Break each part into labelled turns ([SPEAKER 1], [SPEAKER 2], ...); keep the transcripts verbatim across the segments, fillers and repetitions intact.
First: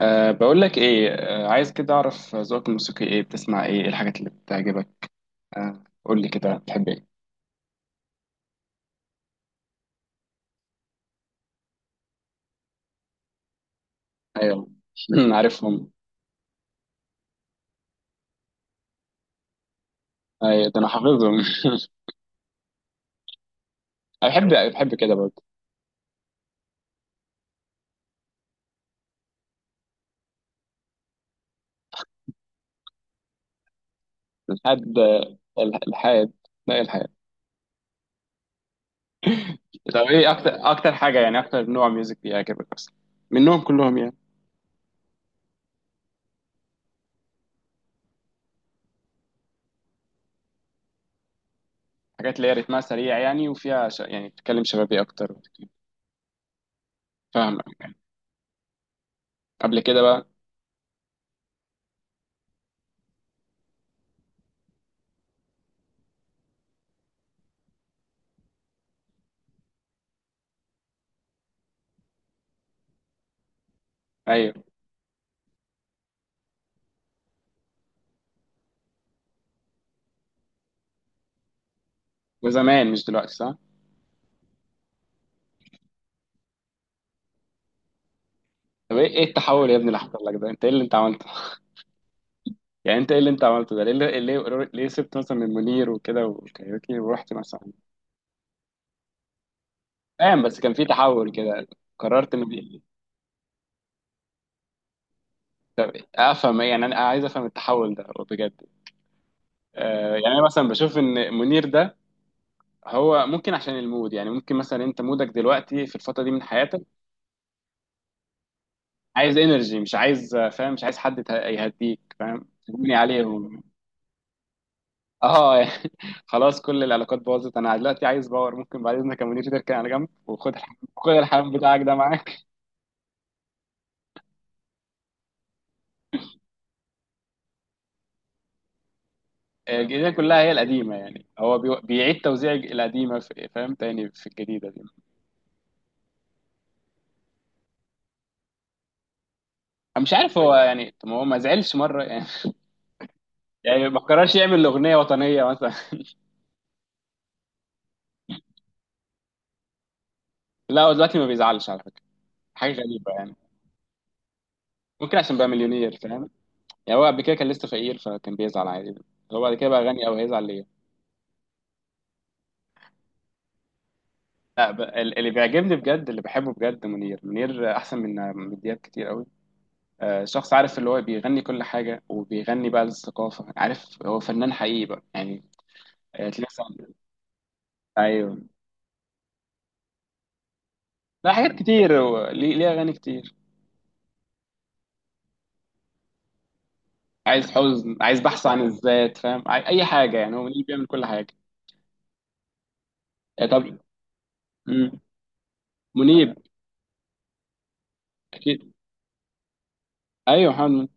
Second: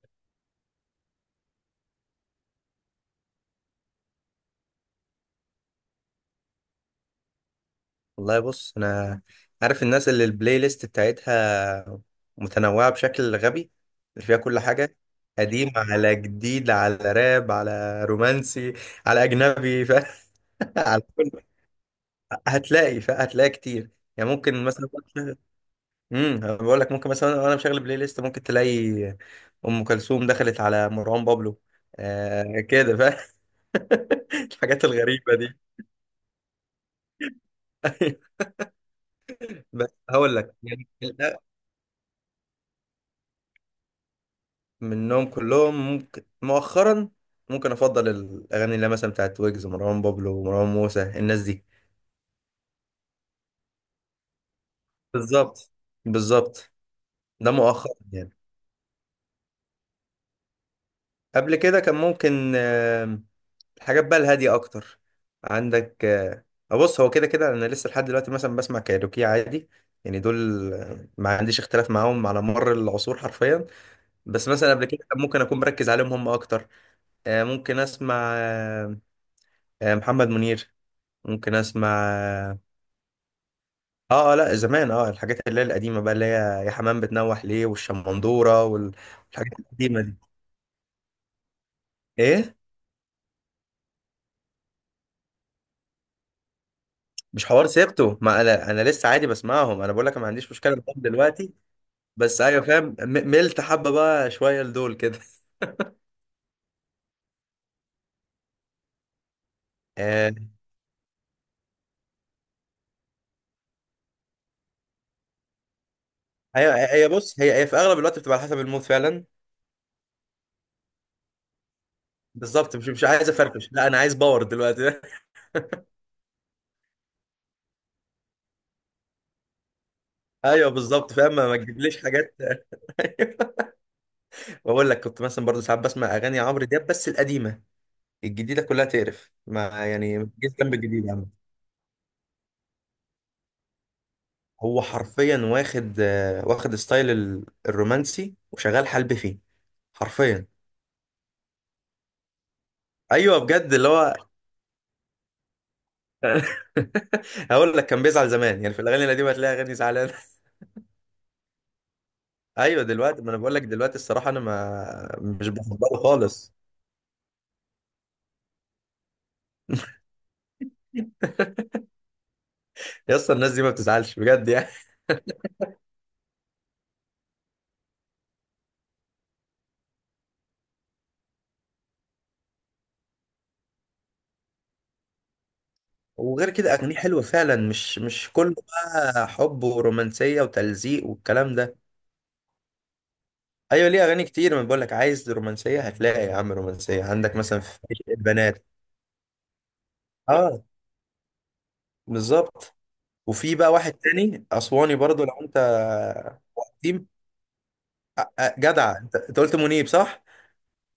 [SPEAKER 1] أه بقول لك ايه، أه عايز كده اعرف ذوقك الموسيقي، ايه بتسمع، ايه إيه الحاجات اللي بتعجبك؟ أه قول لي كده، بتحب ايه؟
[SPEAKER 2] والله بص انا عارف الناس اللي البلاي ليست بتاعتها متنوعة بشكل غبي، اللي فيها كل
[SPEAKER 1] ايوه.
[SPEAKER 2] حاجة، قديم
[SPEAKER 1] عارفهم.
[SPEAKER 2] على جديد على راب على رومانسي على اجنبي ف...
[SPEAKER 1] ايوه ده انا
[SPEAKER 2] على كل.
[SPEAKER 1] حافظهم.
[SPEAKER 2] هتلاقي ف... هتلاقي كتير.
[SPEAKER 1] انا
[SPEAKER 2] يعني
[SPEAKER 1] بحب
[SPEAKER 2] ممكن مثلا،
[SPEAKER 1] بحب كده برضه.
[SPEAKER 2] امم بقول لك ممكن مثلا وانا مشغل بلاي ليست ممكن تلاقي ام كلثوم دخلت على مروان بابلو. آه كده ف... الحاجات
[SPEAKER 1] لحد
[SPEAKER 2] الغريبة دي.
[SPEAKER 1] ال- الحاد. لا، إيه الحاد؟
[SPEAKER 2] بس
[SPEAKER 1] طب ايه
[SPEAKER 2] هقول
[SPEAKER 1] اكتر
[SPEAKER 2] لك يعني،
[SPEAKER 1] اكتر حاجه يعني، اكتر نوع ميوزك بيعجبك اصلا منهم كلهم يعني؟
[SPEAKER 2] منهم كلهم ممكن مؤخرا ممكن افضل الاغاني اللي هي مثلا بتاعت ويجز، مروان بابلو، مروان موسى، الناس دي.
[SPEAKER 1] حاجات اللي هي رتمها سريع يعني، وفيها ش... يعني بتتكلم شبابي اكتر.
[SPEAKER 2] بالظبط بالظبط. ده
[SPEAKER 1] فاهمك.
[SPEAKER 2] مؤخرا يعني.
[SPEAKER 1] قبل كده بقى؟
[SPEAKER 2] قبل كده كان ممكن آم، الحاجات بقى الهاديه اكتر. عندك آه، بص هو كده كده انا لسه لحد دلوقتي مثلا بسمع كايروكي عادي. يعني دول آه، ما عنديش اختلاف معاهم على مر العصور حرفيا. بس
[SPEAKER 1] ايوه.
[SPEAKER 2] مثلا قبل كده كان ممكن اكون مركز عليهم هم اكتر. آه، ممكن اسمع آه، آه، محمد منير، ممكن اسمع.
[SPEAKER 1] وزمان مش دلوقتي صح؟
[SPEAKER 2] اه اه لا، زمان اه الحاجات اللي هي القديمة بقى، اللي هي يا حمام بتنوح ليه والشمندورة وال-
[SPEAKER 1] طب ايه إيه
[SPEAKER 2] والحاجات
[SPEAKER 1] التحول يا ابني اللي
[SPEAKER 2] القديمة دي.
[SPEAKER 1] حصل لك ده، انت ايه اللي انت عملته؟
[SPEAKER 2] ايه
[SPEAKER 1] يعني انت ايه اللي انت عملته ده؟ ليه، ليه, ليه سبت مثلا من المنير وكده والكاريوكي ورحت
[SPEAKER 2] مش حوار
[SPEAKER 1] مثلا؟
[SPEAKER 2] سيرته، ما انا انا لسه عادي بسمعهم، انا بقول لك أنا ما
[SPEAKER 1] فاهم،
[SPEAKER 2] عنديش
[SPEAKER 1] بس كان
[SPEAKER 2] مشكلة
[SPEAKER 1] في
[SPEAKER 2] معاهم
[SPEAKER 1] تحول
[SPEAKER 2] دلوقتي.
[SPEAKER 1] كده. قررت
[SPEAKER 2] بس
[SPEAKER 1] ان
[SPEAKER 2] ايوه
[SPEAKER 1] دي-
[SPEAKER 2] فاهم، م- ملت حبة بقى شوية لدول كده.
[SPEAKER 1] افهم ايه يعني، انا عايز افهم التحول ده بجد. آه، يعني
[SPEAKER 2] آه
[SPEAKER 1] انا مثلا بشوف ان منير ده هو ممكن عشان المود، يعني ممكن مثلا انت مودك دلوقتي في الفتره دي من
[SPEAKER 2] ايوه،
[SPEAKER 1] حياتك
[SPEAKER 2] هي بص هي هي في اغلب الوقت بتبقى على حسب المود فعلا.
[SPEAKER 1] عايز انرجي، مش عايز، آه، فاهم، مش عايز حد ته- يهديك فاهم،
[SPEAKER 2] بالظبط، مش
[SPEAKER 1] تبني
[SPEAKER 2] مش
[SPEAKER 1] عليه
[SPEAKER 2] عايز
[SPEAKER 1] و...
[SPEAKER 2] افرفش، لا انا عايز باور دلوقتي.
[SPEAKER 1] اه. يعني خلاص كل العلاقات باظت، انا دلوقتي عايز باور. ممكن بعد اذنك يا منير تركن على جنب، وخد
[SPEAKER 2] ايوه
[SPEAKER 1] الح- خد
[SPEAKER 2] بالظبط فاهم، ما
[SPEAKER 1] الحمام
[SPEAKER 2] ما
[SPEAKER 1] بتاعك ده
[SPEAKER 2] تجيبليش حاجات.
[SPEAKER 1] معاك.
[SPEAKER 2] بقول لك كنت مثلا برضه ساعات بسمع اغاني عمرو دياب بس القديمة. الجديده كلها تقرف، ما
[SPEAKER 1] الجديدة
[SPEAKER 2] يعني ما
[SPEAKER 1] كلها
[SPEAKER 2] تجيش
[SPEAKER 1] هي
[SPEAKER 2] جنب
[SPEAKER 1] القديمة
[SPEAKER 2] الجديد يا عم.
[SPEAKER 1] يعني، هو بي- بيعيد توزيع الج- القديمة في- فاهم، تاني في الجديدة دي.
[SPEAKER 2] هو حرفيا واخد آه، واخد ستايل ال- الرومانسي وشغال حلب فيه
[SPEAKER 1] أنا مش عارف
[SPEAKER 2] حرفيا.
[SPEAKER 1] هو يعني، طب ما هو ما زعلش مرة يعني.
[SPEAKER 2] ايوه بجد
[SPEAKER 1] يعني
[SPEAKER 2] اللي
[SPEAKER 1] ما
[SPEAKER 2] هو،
[SPEAKER 1] قررش يعمل أغنية وطنية مثلا.
[SPEAKER 2] هقول لك كان بيزعل زمان، يعني في الاغاني القديمه هتلاقي اغاني زعلان.
[SPEAKER 1] لا هو دلوقتي ما بيزعلش على فكرة. حاجة
[SPEAKER 2] ايوه
[SPEAKER 1] غريبة
[SPEAKER 2] دلوقتي، ما
[SPEAKER 1] يعني.
[SPEAKER 2] انا بقول لك دلوقتي الصراحه انا ما
[SPEAKER 1] ممكن عشان بقى
[SPEAKER 2] مش
[SPEAKER 1] مليونير
[SPEAKER 2] بفضله
[SPEAKER 1] فاهم.
[SPEAKER 2] خالص.
[SPEAKER 1] يعني هو قبل كده كان لسه فقير، فكان بيزعل عادي. هو بعد كده بقى غني، أو هيزعل ليه؟
[SPEAKER 2] يا اسطى الناس دي ما بتزعلش بجد يعني.
[SPEAKER 1] لا ب- ال- اللي بيعجبني بجد، اللي بحبه بجد، منير. منير أحسن من من دياب كتير قوي. آه، شخص عارف، اللي هو بيغني كل حاجة، وبيغني بقى للثقافة، عارف، هو فنان حقيقي بقى يعني. آه، تلاقي
[SPEAKER 2] وغير كده
[SPEAKER 1] مثلا.
[SPEAKER 2] اغانيه حلوه فعلا، مش مش
[SPEAKER 1] ايوه.
[SPEAKER 2] كله بقى حب ورومانسيه وتلزيق
[SPEAKER 1] لا حاجات
[SPEAKER 2] والكلام ده.
[SPEAKER 1] كتير، هو ليه ليه اغاني كتير.
[SPEAKER 2] ايوه ليه اغاني كتير، ما بقول لك عايز رومانسيه هتلاقي يا عم رومانسيه، عندك
[SPEAKER 1] عايز
[SPEAKER 2] مثلا في
[SPEAKER 1] حزن،
[SPEAKER 2] عشق
[SPEAKER 1] عايز بحث عن
[SPEAKER 2] البنات.
[SPEAKER 1] الذات فاهم، عاي- اي حاجه يعني، هو
[SPEAKER 2] اه
[SPEAKER 1] منيب بيعمل كل حاجه.
[SPEAKER 2] بالظبط.
[SPEAKER 1] آه،
[SPEAKER 2] وفي بقى
[SPEAKER 1] طب.
[SPEAKER 2] واحد تاني اسواني
[SPEAKER 1] مم.
[SPEAKER 2] برضو لو انت.
[SPEAKER 1] منيب.
[SPEAKER 2] قديم، آه، آه،
[SPEAKER 1] اكيد.
[SPEAKER 2] جدع انت، أنت قلت منيب صح.
[SPEAKER 1] ايوه، محمد منيب.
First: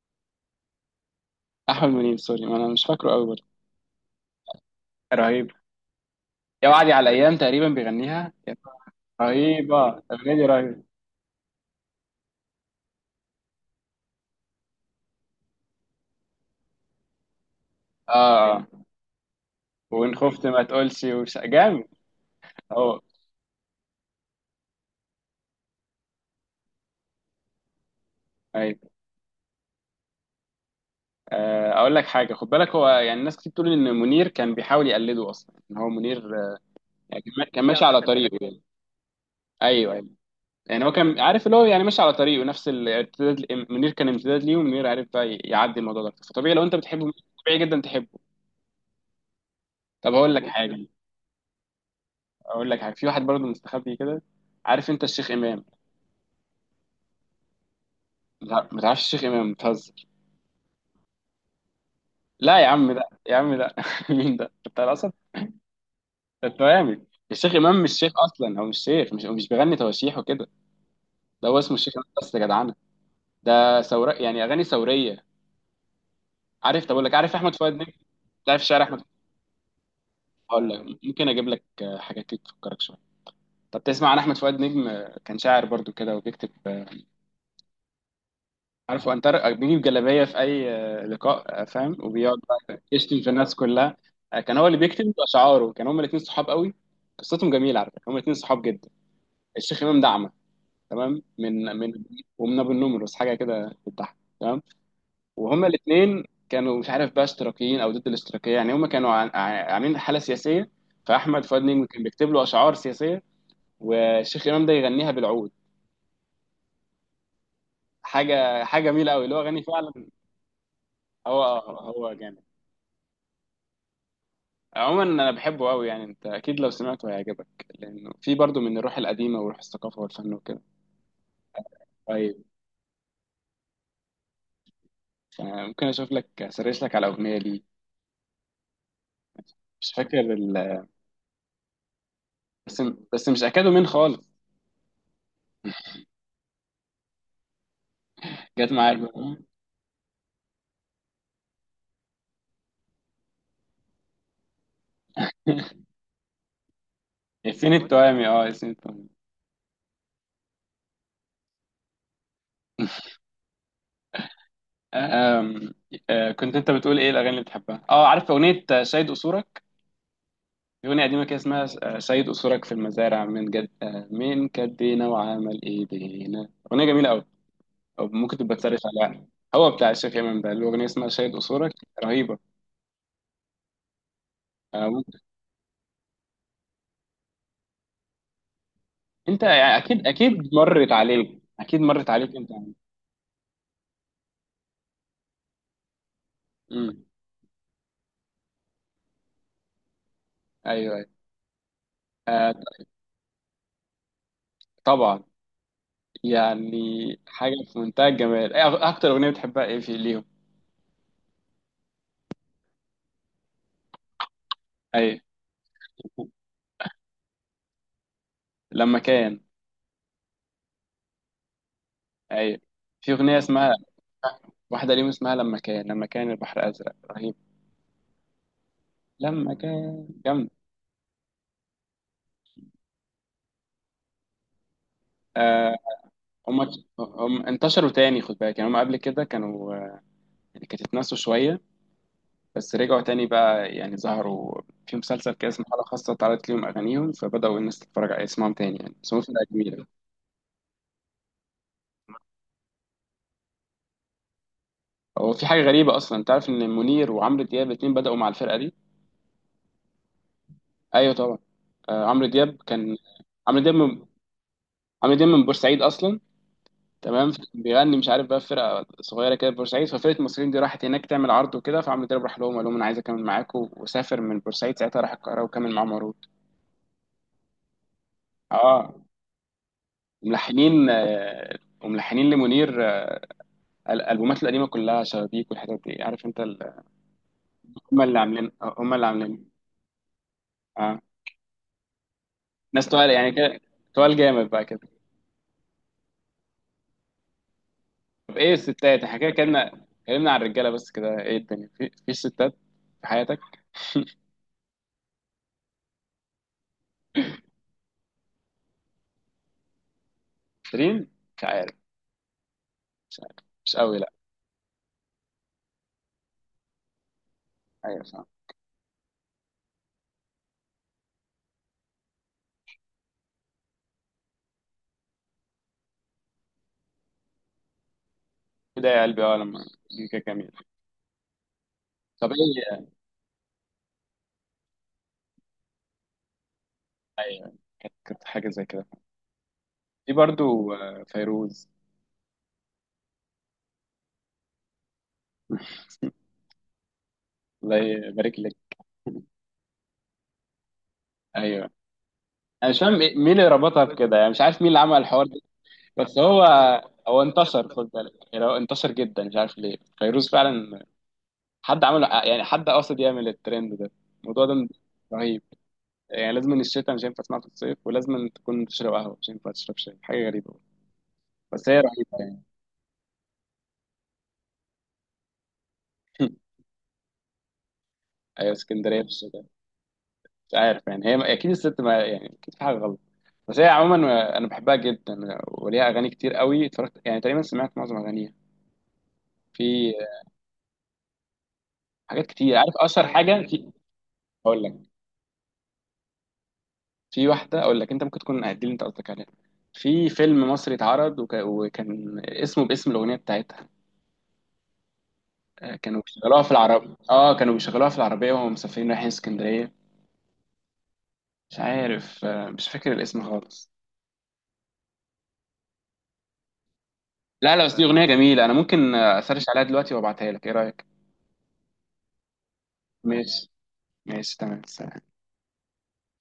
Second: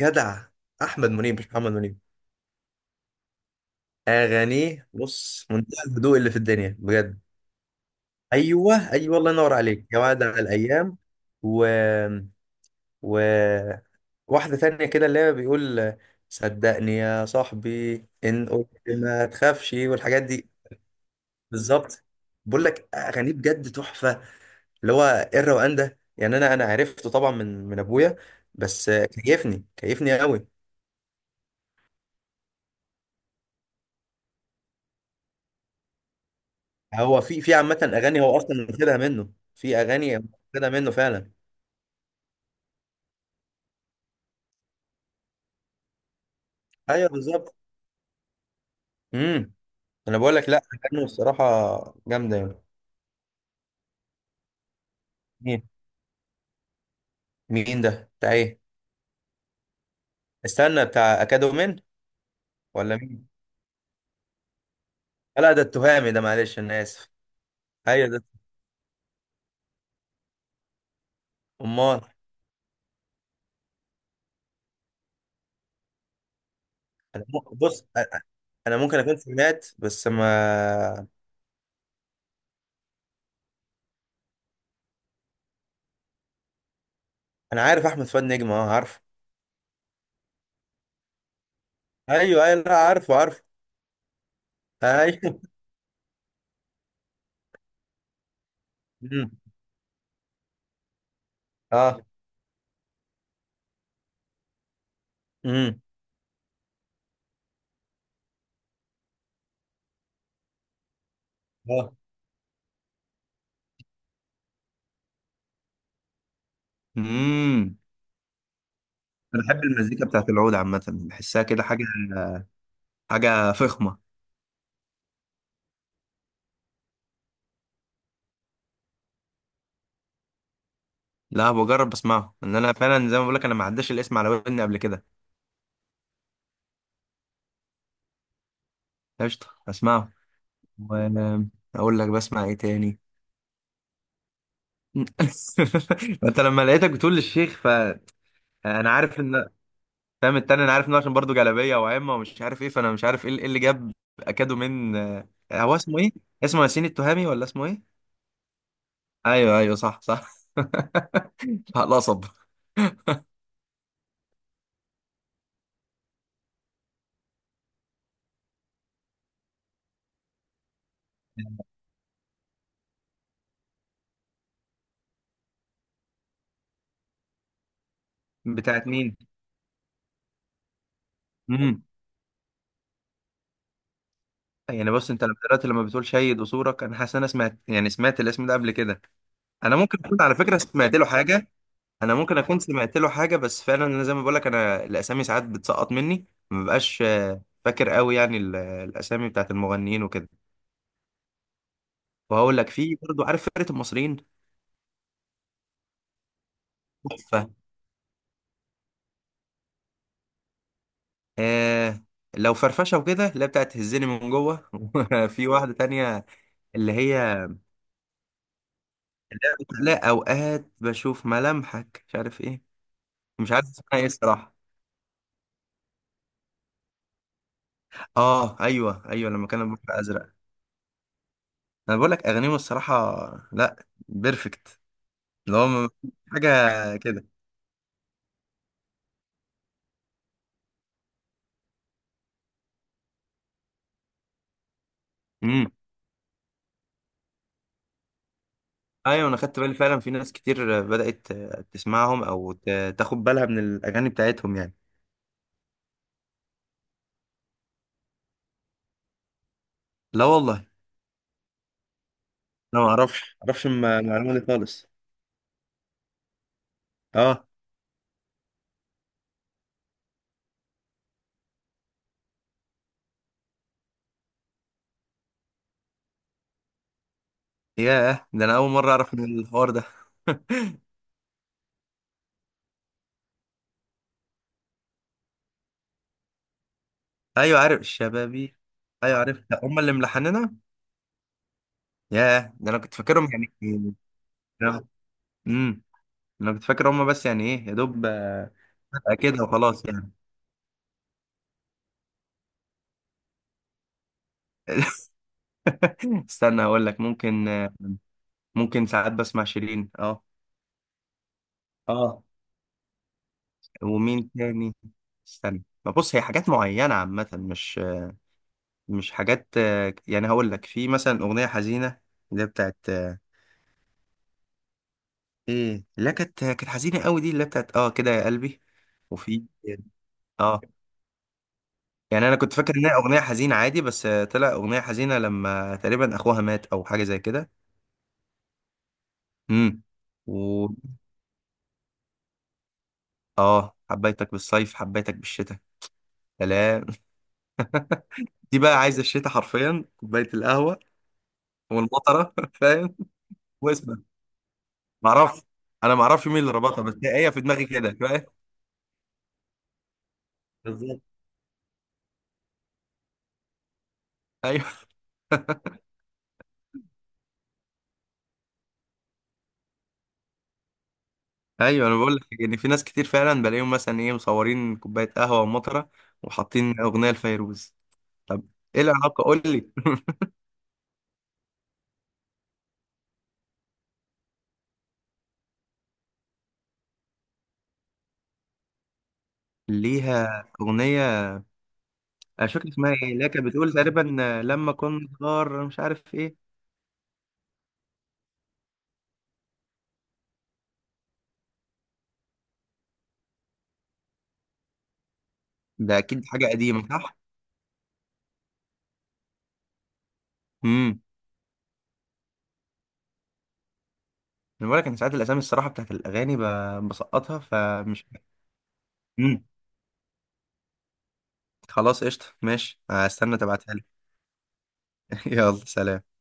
[SPEAKER 2] جدع، احمد منيب مش محمد
[SPEAKER 1] احمد
[SPEAKER 2] منيب.
[SPEAKER 1] منيب، سوري ما انا مش فاكره قوي برضه.
[SPEAKER 2] اغانيه بص
[SPEAKER 1] رهيب.
[SPEAKER 2] منتهى الهدوء اللي في
[SPEAKER 1] يا
[SPEAKER 2] الدنيا
[SPEAKER 1] وعدي على
[SPEAKER 2] بجد.
[SPEAKER 1] الايام، تقريبا بيغنيها يا.
[SPEAKER 2] ايوه ايوه، الله ينور عليك،
[SPEAKER 1] رهيبه
[SPEAKER 2] يا وعد
[SPEAKER 1] الاغنيه
[SPEAKER 2] على
[SPEAKER 1] دي، رهيبه.
[SPEAKER 2] الايام. و و واحده تانية كده اللي هي بيقول صدقني يا صاحبي ان
[SPEAKER 1] اه، اه.
[SPEAKER 2] قلت ما تخافش
[SPEAKER 1] وان
[SPEAKER 2] والحاجات
[SPEAKER 1] خفت
[SPEAKER 2] دي.
[SPEAKER 1] ما تقولش، وش... جامد.
[SPEAKER 2] بالظبط، بقول لك
[SPEAKER 1] هو،
[SPEAKER 2] اغانيه بجد تحفه. اللي هو ايه الروقان ده يعني، انا انا عرفته طبعا من من ابويا.
[SPEAKER 1] ايوه.
[SPEAKER 2] بس كيفني كيفني قوي.
[SPEAKER 1] آه، اقول لك حاجه، خد بالك، هو يعني الناس كتير بتقول ان منير كان بيحاول يقلده اصلا، ان هو منير، آه،
[SPEAKER 2] هو
[SPEAKER 1] يعني
[SPEAKER 2] في
[SPEAKER 1] كان
[SPEAKER 2] في
[SPEAKER 1] كان
[SPEAKER 2] عامه
[SPEAKER 1] ماشي على
[SPEAKER 2] اغاني هو
[SPEAKER 1] طريقه يعني.
[SPEAKER 2] اصلا واخدها منه. في
[SPEAKER 1] ايوه، أيوه.
[SPEAKER 2] اغاني هو واخدها
[SPEAKER 1] يعني
[SPEAKER 2] منه
[SPEAKER 1] هو كان
[SPEAKER 2] فعلا.
[SPEAKER 1] عارف اللي هو يعني ماشي على طريقه، نفس الامتداد. منير كان امتداد ليه، ومنير عارف بقى ي- يعدي الموضوع ده، فطبيعي لو انت بتحبه
[SPEAKER 2] ايوه
[SPEAKER 1] منير،
[SPEAKER 2] بالظبط.
[SPEAKER 1] طبيعي جدا تحبه.
[SPEAKER 2] امم،
[SPEAKER 1] طب
[SPEAKER 2] انا
[SPEAKER 1] هقول
[SPEAKER 2] بقول
[SPEAKER 1] لك
[SPEAKER 2] لك، لا
[SPEAKER 1] حاجه.
[SPEAKER 2] اغانيه الصراحه جامده يعني.
[SPEAKER 1] اقول لك حاجه، في واحد برضه مستخبي كده، عارف انت الشيخ
[SPEAKER 2] مين،
[SPEAKER 1] امام؟
[SPEAKER 2] مين ده بتاع ايه؟
[SPEAKER 1] لا ما تعرفش الشيخ امام، بتهزر.
[SPEAKER 2] استنى، بتاع اكادومين
[SPEAKER 1] لا يا عم
[SPEAKER 2] ولا
[SPEAKER 1] ده،
[SPEAKER 2] مين؟
[SPEAKER 1] يا عم ده. مين ده بتاع الاسد؟
[SPEAKER 2] لا ده التهامي، ده
[SPEAKER 1] انت
[SPEAKER 2] معلش انا
[SPEAKER 1] جامد،
[SPEAKER 2] اسف.
[SPEAKER 1] الشيخ امام مش
[SPEAKER 2] ايوه
[SPEAKER 1] شيخ
[SPEAKER 2] ده،
[SPEAKER 1] اصلا، هو مش شيخ، مش هو مش بيغني تواشيح وكده. ده هو اسمه الشيخ
[SPEAKER 2] امال.
[SPEAKER 1] امام بس يا جدعانه. ده ثوره يعني، اغاني ثوريه. عارف؟ طب اقول لك،
[SPEAKER 2] أنا
[SPEAKER 1] عارف احمد
[SPEAKER 2] م-
[SPEAKER 1] فؤاد
[SPEAKER 2] بص
[SPEAKER 1] نجم؟
[SPEAKER 2] أ-
[SPEAKER 1] تعرف
[SPEAKER 2] انا
[SPEAKER 1] شعر
[SPEAKER 2] ممكن
[SPEAKER 1] احمد؟
[SPEAKER 2] اكون سمعت بس
[SPEAKER 1] هقول لك،
[SPEAKER 2] ما.
[SPEAKER 1] ممكن اجيب لك حاجات كده تفكرك شويه. طب تسمع عن احمد فؤاد نجم؟ آه، كان شاعر برضو كده، وبيكتب، آه،
[SPEAKER 2] انا عارف احمد فؤاد نجم، اه عارفه.
[SPEAKER 1] عارف، هو انتر بيجيب جلابيه في اي آه، لقاء، آه، فاهم، وبيقعد
[SPEAKER 2] ايوه ايوه، لا
[SPEAKER 1] بقى
[SPEAKER 2] عارفه
[SPEAKER 1] يشتم في
[SPEAKER 2] عارفه.
[SPEAKER 1] الناس كلها. آه، كان هو اللي بيكتب
[SPEAKER 2] ايوه.
[SPEAKER 1] اشعاره، كان هما الاثنين صحاب قوي. قصتهم جميله على فكره، هما الاثنين صحاب جدا.
[SPEAKER 2] امم.
[SPEAKER 1] الشيخ امام دعمه تمام، من من
[SPEAKER 2] اه.
[SPEAKER 1] ومن ابو النمرس، حاجه كده بتضحك تمام. وهما
[SPEAKER 2] امم.
[SPEAKER 1] الاثنين كانوا مش عارف بقى اشتراكيين او ضد الاشتراكيه يعني، هما كانوا عن- عن- عاملين حاله سياسيه. فاحمد فؤاد نجم
[SPEAKER 2] اه.
[SPEAKER 1] كان بيكتب له اشعار سياسيه، والشيخ امام ده يغنيها بالعود.
[SPEAKER 2] امم.
[SPEAKER 1] حاجه حاجه جميله قوي، اللي هو
[SPEAKER 2] انا
[SPEAKER 1] غني
[SPEAKER 2] بحب المزيكا
[SPEAKER 1] فعلا.
[SPEAKER 2] بتاعت العود عامه،
[SPEAKER 1] هو،
[SPEAKER 2] بحسها كده
[SPEAKER 1] آه،
[SPEAKER 2] حاجه،
[SPEAKER 1] هو جامد.
[SPEAKER 2] حاجه فخمه.
[SPEAKER 1] عموما انا بحبه قوي يعني، انت اكيد لو سمعته هيعجبك، لانه في برضه من الروح القديمه، وروح الثقافه والفن وكده.
[SPEAKER 2] لا بجرب بسمعه،
[SPEAKER 1] طيب.
[SPEAKER 2] ان انا فعلا زي ما بقول لك انا ما عداش الاسم على ودني قبل كده.
[SPEAKER 1] آه، ممكن اشوف لك، اسرش لك على اغنيه ليه.
[SPEAKER 2] قشطه،
[SPEAKER 1] مش
[SPEAKER 2] اسمعه
[SPEAKER 1] فاكر ال...
[SPEAKER 2] واقول لك بسمع ايه
[SPEAKER 1] بس
[SPEAKER 2] تاني.
[SPEAKER 1] بس مش اكادو مين خالص.
[SPEAKER 2] انت لما لقيتك بتقول للشيخ، فانا
[SPEAKER 1] جت معايا.
[SPEAKER 2] عارف ان، فاهم التاني انا عارف انه عشان برضه جلابيه وعمه ومش عارف ايه، فانا مش عارف ايه اللي إيه اللي جاب اكادو من آه، هو اسمه ايه؟ اسمه ياسين التهامي ولا اسمه
[SPEAKER 1] ياسين
[SPEAKER 2] ايه؟
[SPEAKER 1] التوامي، اه، ياسين التوامي.
[SPEAKER 2] ايوه ايوه صح صح. القصب.
[SPEAKER 1] آه، آم، آه، كنت انت بتقول ايه الاغاني اللي بتحبها، اه عارف اغنيه شاهد قصورك، أغنية قديمة كده اسمها، آه، سيد أسرك في المزارع من جد، آه، من كدينا وعمل إيدينا، أغنية جميلة أوي. أو ممكن تبقى تسرش
[SPEAKER 2] بتاعت مين؟
[SPEAKER 1] عليها. هو بتاع الشيخ إمام ده، الأغنية اسمها سيد أسرك.
[SPEAKER 2] امم،
[SPEAKER 1] رهيبة. آه،
[SPEAKER 2] يعني بص
[SPEAKER 1] ممكن.
[SPEAKER 2] انت لما دلوقتي لما بتقول شيد وصورك، انا حاسس إن انا سمعت، يعني سمعت الاسم ده قبل كده.
[SPEAKER 1] أنت يعني،
[SPEAKER 2] انا ممكن
[SPEAKER 1] أكيد
[SPEAKER 2] اكون على
[SPEAKER 1] أكيد
[SPEAKER 2] فكره
[SPEAKER 1] مرت
[SPEAKER 2] سمعت له
[SPEAKER 1] عليك،
[SPEAKER 2] حاجه.
[SPEAKER 1] أكيد مرت
[SPEAKER 2] انا
[SPEAKER 1] عليك
[SPEAKER 2] ممكن
[SPEAKER 1] أنت.
[SPEAKER 2] اكون سمعت له حاجه، بس فعلا انا زي ما بقول لك، انا الاسامي ساعات بتسقط مني، ما ببقاش
[SPEAKER 1] امم
[SPEAKER 2] آه، فاكر قوي يعني ال- الاسامي بتاعت المغنيين وكده.
[SPEAKER 1] أيوه، أيوه. آه،
[SPEAKER 2] وهقول لك في برضه، عارف فرقه المصريين؟
[SPEAKER 1] طبعا يعني.
[SPEAKER 2] تحفة.
[SPEAKER 1] حاجة في منتهى الجمال. إيه أغ- أكتر أغنية بتحبها إيه في ليهم؟
[SPEAKER 2] آه، لو فرفشة وكده اللي هي بتاعت تهزني من جوه.
[SPEAKER 1] أيوه.
[SPEAKER 2] في واحدة تانية، اللي هي،
[SPEAKER 1] لما كان.
[SPEAKER 2] اللي هي بتقول لا أوقات بشوف ملامحك مش عارف
[SPEAKER 1] أيوه،
[SPEAKER 2] إيه.
[SPEAKER 1] في أغنية
[SPEAKER 2] مش عارف
[SPEAKER 1] اسمها،
[SPEAKER 2] اسمها إيه الصراحة.
[SPEAKER 1] واحدة ليهم اسمها لما كان، لما كان البحر أزرق، رهيبة.
[SPEAKER 2] آه أيوه أيوه، لما
[SPEAKER 1] لما
[SPEAKER 2] كان البحر
[SPEAKER 1] كان
[SPEAKER 2] أزرق.
[SPEAKER 1] جامد.
[SPEAKER 2] أنا بقول لك أغانيهم الصراحة، لا بيرفكت. اللي هو،
[SPEAKER 1] آه،
[SPEAKER 2] م- حاجة
[SPEAKER 1] هم.
[SPEAKER 2] كده.
[SPEAKER 1] هم انتشروا تاني خد بالك، يعني هم قبل كده كانوا، آه، يعني كانت اتنسوا شوية، بس رجعوا تاني بقى يعني ظهروا في مسلسل كده اسمه
[SPEAKER 2] امم.
[SPEAKER 1] حالة خاصة، اتعرضت ليهم أغانيهم، فبدأوا الناس تتفرج على اسمهم تاني يعني، بس هم
[SPEAKER 2] أيوه أنا
[SPEAKER 1] فرقة
[SPEAKER 2] خدت بالي
[SPEAKER 1] جميلة.
[SPEAKER 2] فعلا، في ناس كتير بدأت تسمعهم أو ت- تاخد بالها من الأغاني بتاعتهم يعني.
[SPEAKER 1] هو في حاجة غريبة أصلا، أنت عارف إن منير وعمرو دياب الاتنين بدأوا مع الفرقة دي؟
[SPEAKER 2] لا والله،
[SPEAKER 1] أيوه طبعا. آه، عمرو دياب
[SPEAKER 2] أنا ما
[SPEAKER 1] كان،
[SPEAKER 2] أعرفش ما
[SPEAKER 1] عمرو
[SPEAKER 2] أعرفش
[SPEAKER 1] دياب
[SPEAKER 2] الم-
[SPEAKER 1] من...
[SPEAKER 2] المعلومة دي خالص.
[SPEAKER 1] عمرو دياب من بورسعيد أصلا. تمام، فكان
[SPEAKER 2] اه.
[SPEAKER 1] بيغني مش عارف بقى في فرقه صغيره كده في بورسعيد، ففرقه المصريين دي راحت هناك تعمل عرض وكده، فعمرو دياب راح لهم قال لهم انا عايز اكمل معاكم، وسافر من بورسعيد ساعتها، راح القاهره وكمل معاهم عروض.
[SPEAKER 2] ياه ده انا اول مره
[SPEAKER 1] اه.
[SPEAKER 2] اعرف، من الحوار ده.
[SPEAKER 1] وملحنين آه، وملحنين لمنير، آه، ال- البومات القديمه كلها شبابيك والحاجات دي، عارف انت ال-
[SPEAKER 2] ايوه عارف
[SPEAKER 1] هم اللي عاملين،
[SPEAKER 2] الشبابي.
[SPEAKER 1] آه، هم اللي
[SPEAKER 2] ايوه عارف،
[SPEAKER 1] عاملين
[SPEAKER 2] ده هم اللي ملحننا.
[SPEAKER 1] اه،
[SPEAKER 2] ياه ده انا
[SPEAKER 1] ناس
[SPEAKER 2] كنت
[SPEAKER 1] تقال
[SPEAKER 2] فاكرهم
[SPEAKER 1] يعني كده،
[SPEAKER 2] يعني.
[SPEAKER 1] تقال جامد بقى كده.
[SPEAKER 2] امم، انا كنت فاكر هم بس يعني ايه يا دوب،
[SPEAKER 1] طب
[SPEAKER 2] آه،
[SPEAKER 1] ايه الستات؟
[SPEAKER 2] حلقة
[SPEAKER 1] احنا كده
[SPEAKER 2] كده
[SPEAKER 1] اتكلمنا،
[SPEAKER 2] وخلاص يعني.
[SPEAKER 1] اتكلمنا عن الرجاله بس كده، ايه الدنيا في في ستات في حياتك؟
[SPEAKER 2] استنى هقول لك ممكن، آه، ممكن ساعات بسمع شيرين اه.
[SPEAKER 1] شيرين. مش عارف.
[SPEAKER 2] اه.
[SPEAKER 1] مش عارف، مش قوي، لا.
[SPEAKER 2] ومين تاني؟ استنى، ما بص هي حاجات معينة عامة، مش
[SPEAKER 1] ايوه،
[SPEAKER 2] مش حاجات آه، يعني. هقول لك في مثلا أغنية حزينة، اللي هي بتاعت آه، ايه، لا كانت كانت حزينة قوي دي، اللي هي بتاعت اه كده يا قلبي.
[SPEAKER 1] كده يا قلبي، اه
[SPEAKER 2] وفي
[SPEAKER 1] لما.
[SPEAKER 2] يعني،
[SPEAKER 1] دي كده جميل.
[SPEAKER 2] اه يعني
[SPEAKER 1] طب
[SPEAKER 2] انا كنت فاكر
[SPEAKER 1] ايه.
[SPEAKER 2] انها اغنيه حزينه عادي بس آه، طلع اغنيه حزينه لما تقريبا اخوها مات او حاجه زي كده.
[SPEAKER 1] ايوه، كانت كانت حاجه زي كده.
[SPEAKER 2] امم.
[SPEAKER 1] في
[SPEAKER 2] و،
[SPEAKER 1] برضو، آه، فيروز.
[SPEAKER 2] اه، حبيتك بالصيف حبيتك بالشتاء، سلام.
[SPEAKER 1] الله يبارك لك.
[SPEAKER 2] دي بقى عايزه الشتاء حرفيا كوبايه القهوه
[SPEAKER 1] ايوه،
[SPEAKER 2] والمطره،
[SPEAKER 1] انا مش
[SPEAKER 2] فاهم.
[SPEAKER 1] فاهم إيه- مين اللي ربطها
[SPEAKER 2] واسمع،
[SPEAKER 1] بكده يعني، مش عارف مين اللي عمل الحوار ده.
[SPEAKER 2] معرفش، انا
[SPEAKER 1] بس
[SPEAKER 2] معرفش مين
[SPEAKER 1] هو،
[SPEAKER 2] اللي ربطها، بس
[SPEAKER 1] هو
[SPEAKER 2] هي هي في دماغي
[SPEAKER 1] انتشر خد
[SPEAKER 2] كده،
[SPEAKER 1] بالك،
[SPEAKER 2] فاهم.
[SPEAKER 1] يعني هو انتشر جدا مش عارف ليه، فيروز فعلا.
[SPEAKER 2] بالظبط
[SPEAKER 1] حد عمل يعني، حد قاصد يعمل الترند ده، الموضوع ده.
[SPEAKER 2] ايوه.
[SPEAKER 1] رهيب. يعني لازم إن الشتاء، مش هينفع تسمعها في الصيف، ولازم تكون تشرب قهوه، مش هينفع تشرب شاي، حاجه غريبه. بس هي
[SPEAKER 2] ايوه انا
[SPEAKER 1] رهيبه
[SPEAKER 2] بقول لك
[SPEAKER 1] يعني.
[SPEAKER 2] ان في ناس كتير فعلا بلاقيهم مثلا ايه، مصورين كوبايه قهوه ومطره وحاطين اغنيه لفيروز. طب
[SPEAKER 1] ايوه،
[SPEAKER 2] ايه
[SPEAKER 1] اسكندريه.
[SPEAKER 2] العلاقه قول لي؟
[SPEAKER 1] مش عارف يعني، هي اكيد الست، ما يعني اكيد في حاجه غلط، بس هي عموما انا بحبها جدا، وليها اغاني كتير قوي، اتفرجت يعني تقريبا سمعت معظم اغانيها. في
[SPEAKER 2] ليها أغنية
[SPEAKER 1] حاجات
[SPEAKER 2] مش
[SPEAKER 1] كتير،
[SPEAKER 2] فاكر
[SPEAKER 1] عارف
[SPEAKER 2] اسمها
[SPEAKER 1] اشهر
[SPEAKER 2] إيه اللي هي
[SPEAKER 1] حاجه
[SPEAKER 2] كانت
[SPEAKER 1] في.
[SPEAKER 2] بتقول تقريبا آه،
[SPEAKER 1] اقول
[SPEAKER 2] لما
[SPEAKER 1] لك،
[SPEAKER 2] كنت صغار مش عارف إيه.
[SPEAKER 1] في واحده، اقول لك انت ممكن تكون دي اللي انت قصدك عليها. في فيلم مصري اتعرض وك... وكان اسمه باسم الاغنيه بتاعتها، آه،
[SPEAKER 2] ده
[SPEAKER 1] كانوا
[SPEAKER 2] أكيد
[SPEAKER 1] بيشغلوها
[SPEAKER 2] حاجة
[SPEAKER 1] في
[SPEAKER 2] قديمة
[SPEAKER 1] العرب
[SPEAKER 2] صح؟
[SPEAKER 1] اه كانوا بيشغلوها في العربيه وهم مسافرين رايحين اسكندريه.
[SPEAKER 2] امم.
[SPEAKER 1] مش عارف، آه، مش فاكر الاسم خالص.
[SPEAKER 2] أنا بقولك أنا ساعات الأسامي الصراحة بتاعت الأغاني، ب- بسقطها
[SPEAKER 1] لا، لا، بس دي اغنيه
[SPEAKER 2] فمش.
[SPEAKER 1] جميله، انا ممكن، آه، اسرش
[SPEAKER 2] امم،
[SPEAKER 1] عليها دلوقتي وابعتها لك، ايه رايك؟
[SPEAKER 2] خلاص قشطة ماشي هستنى
[SPEAKER 1] ماشي.
[SPEAKER 2] تبعتها لي.
[SPEAKER 1] ماشي تمام.
[SPEAKER 2] يلا سلام.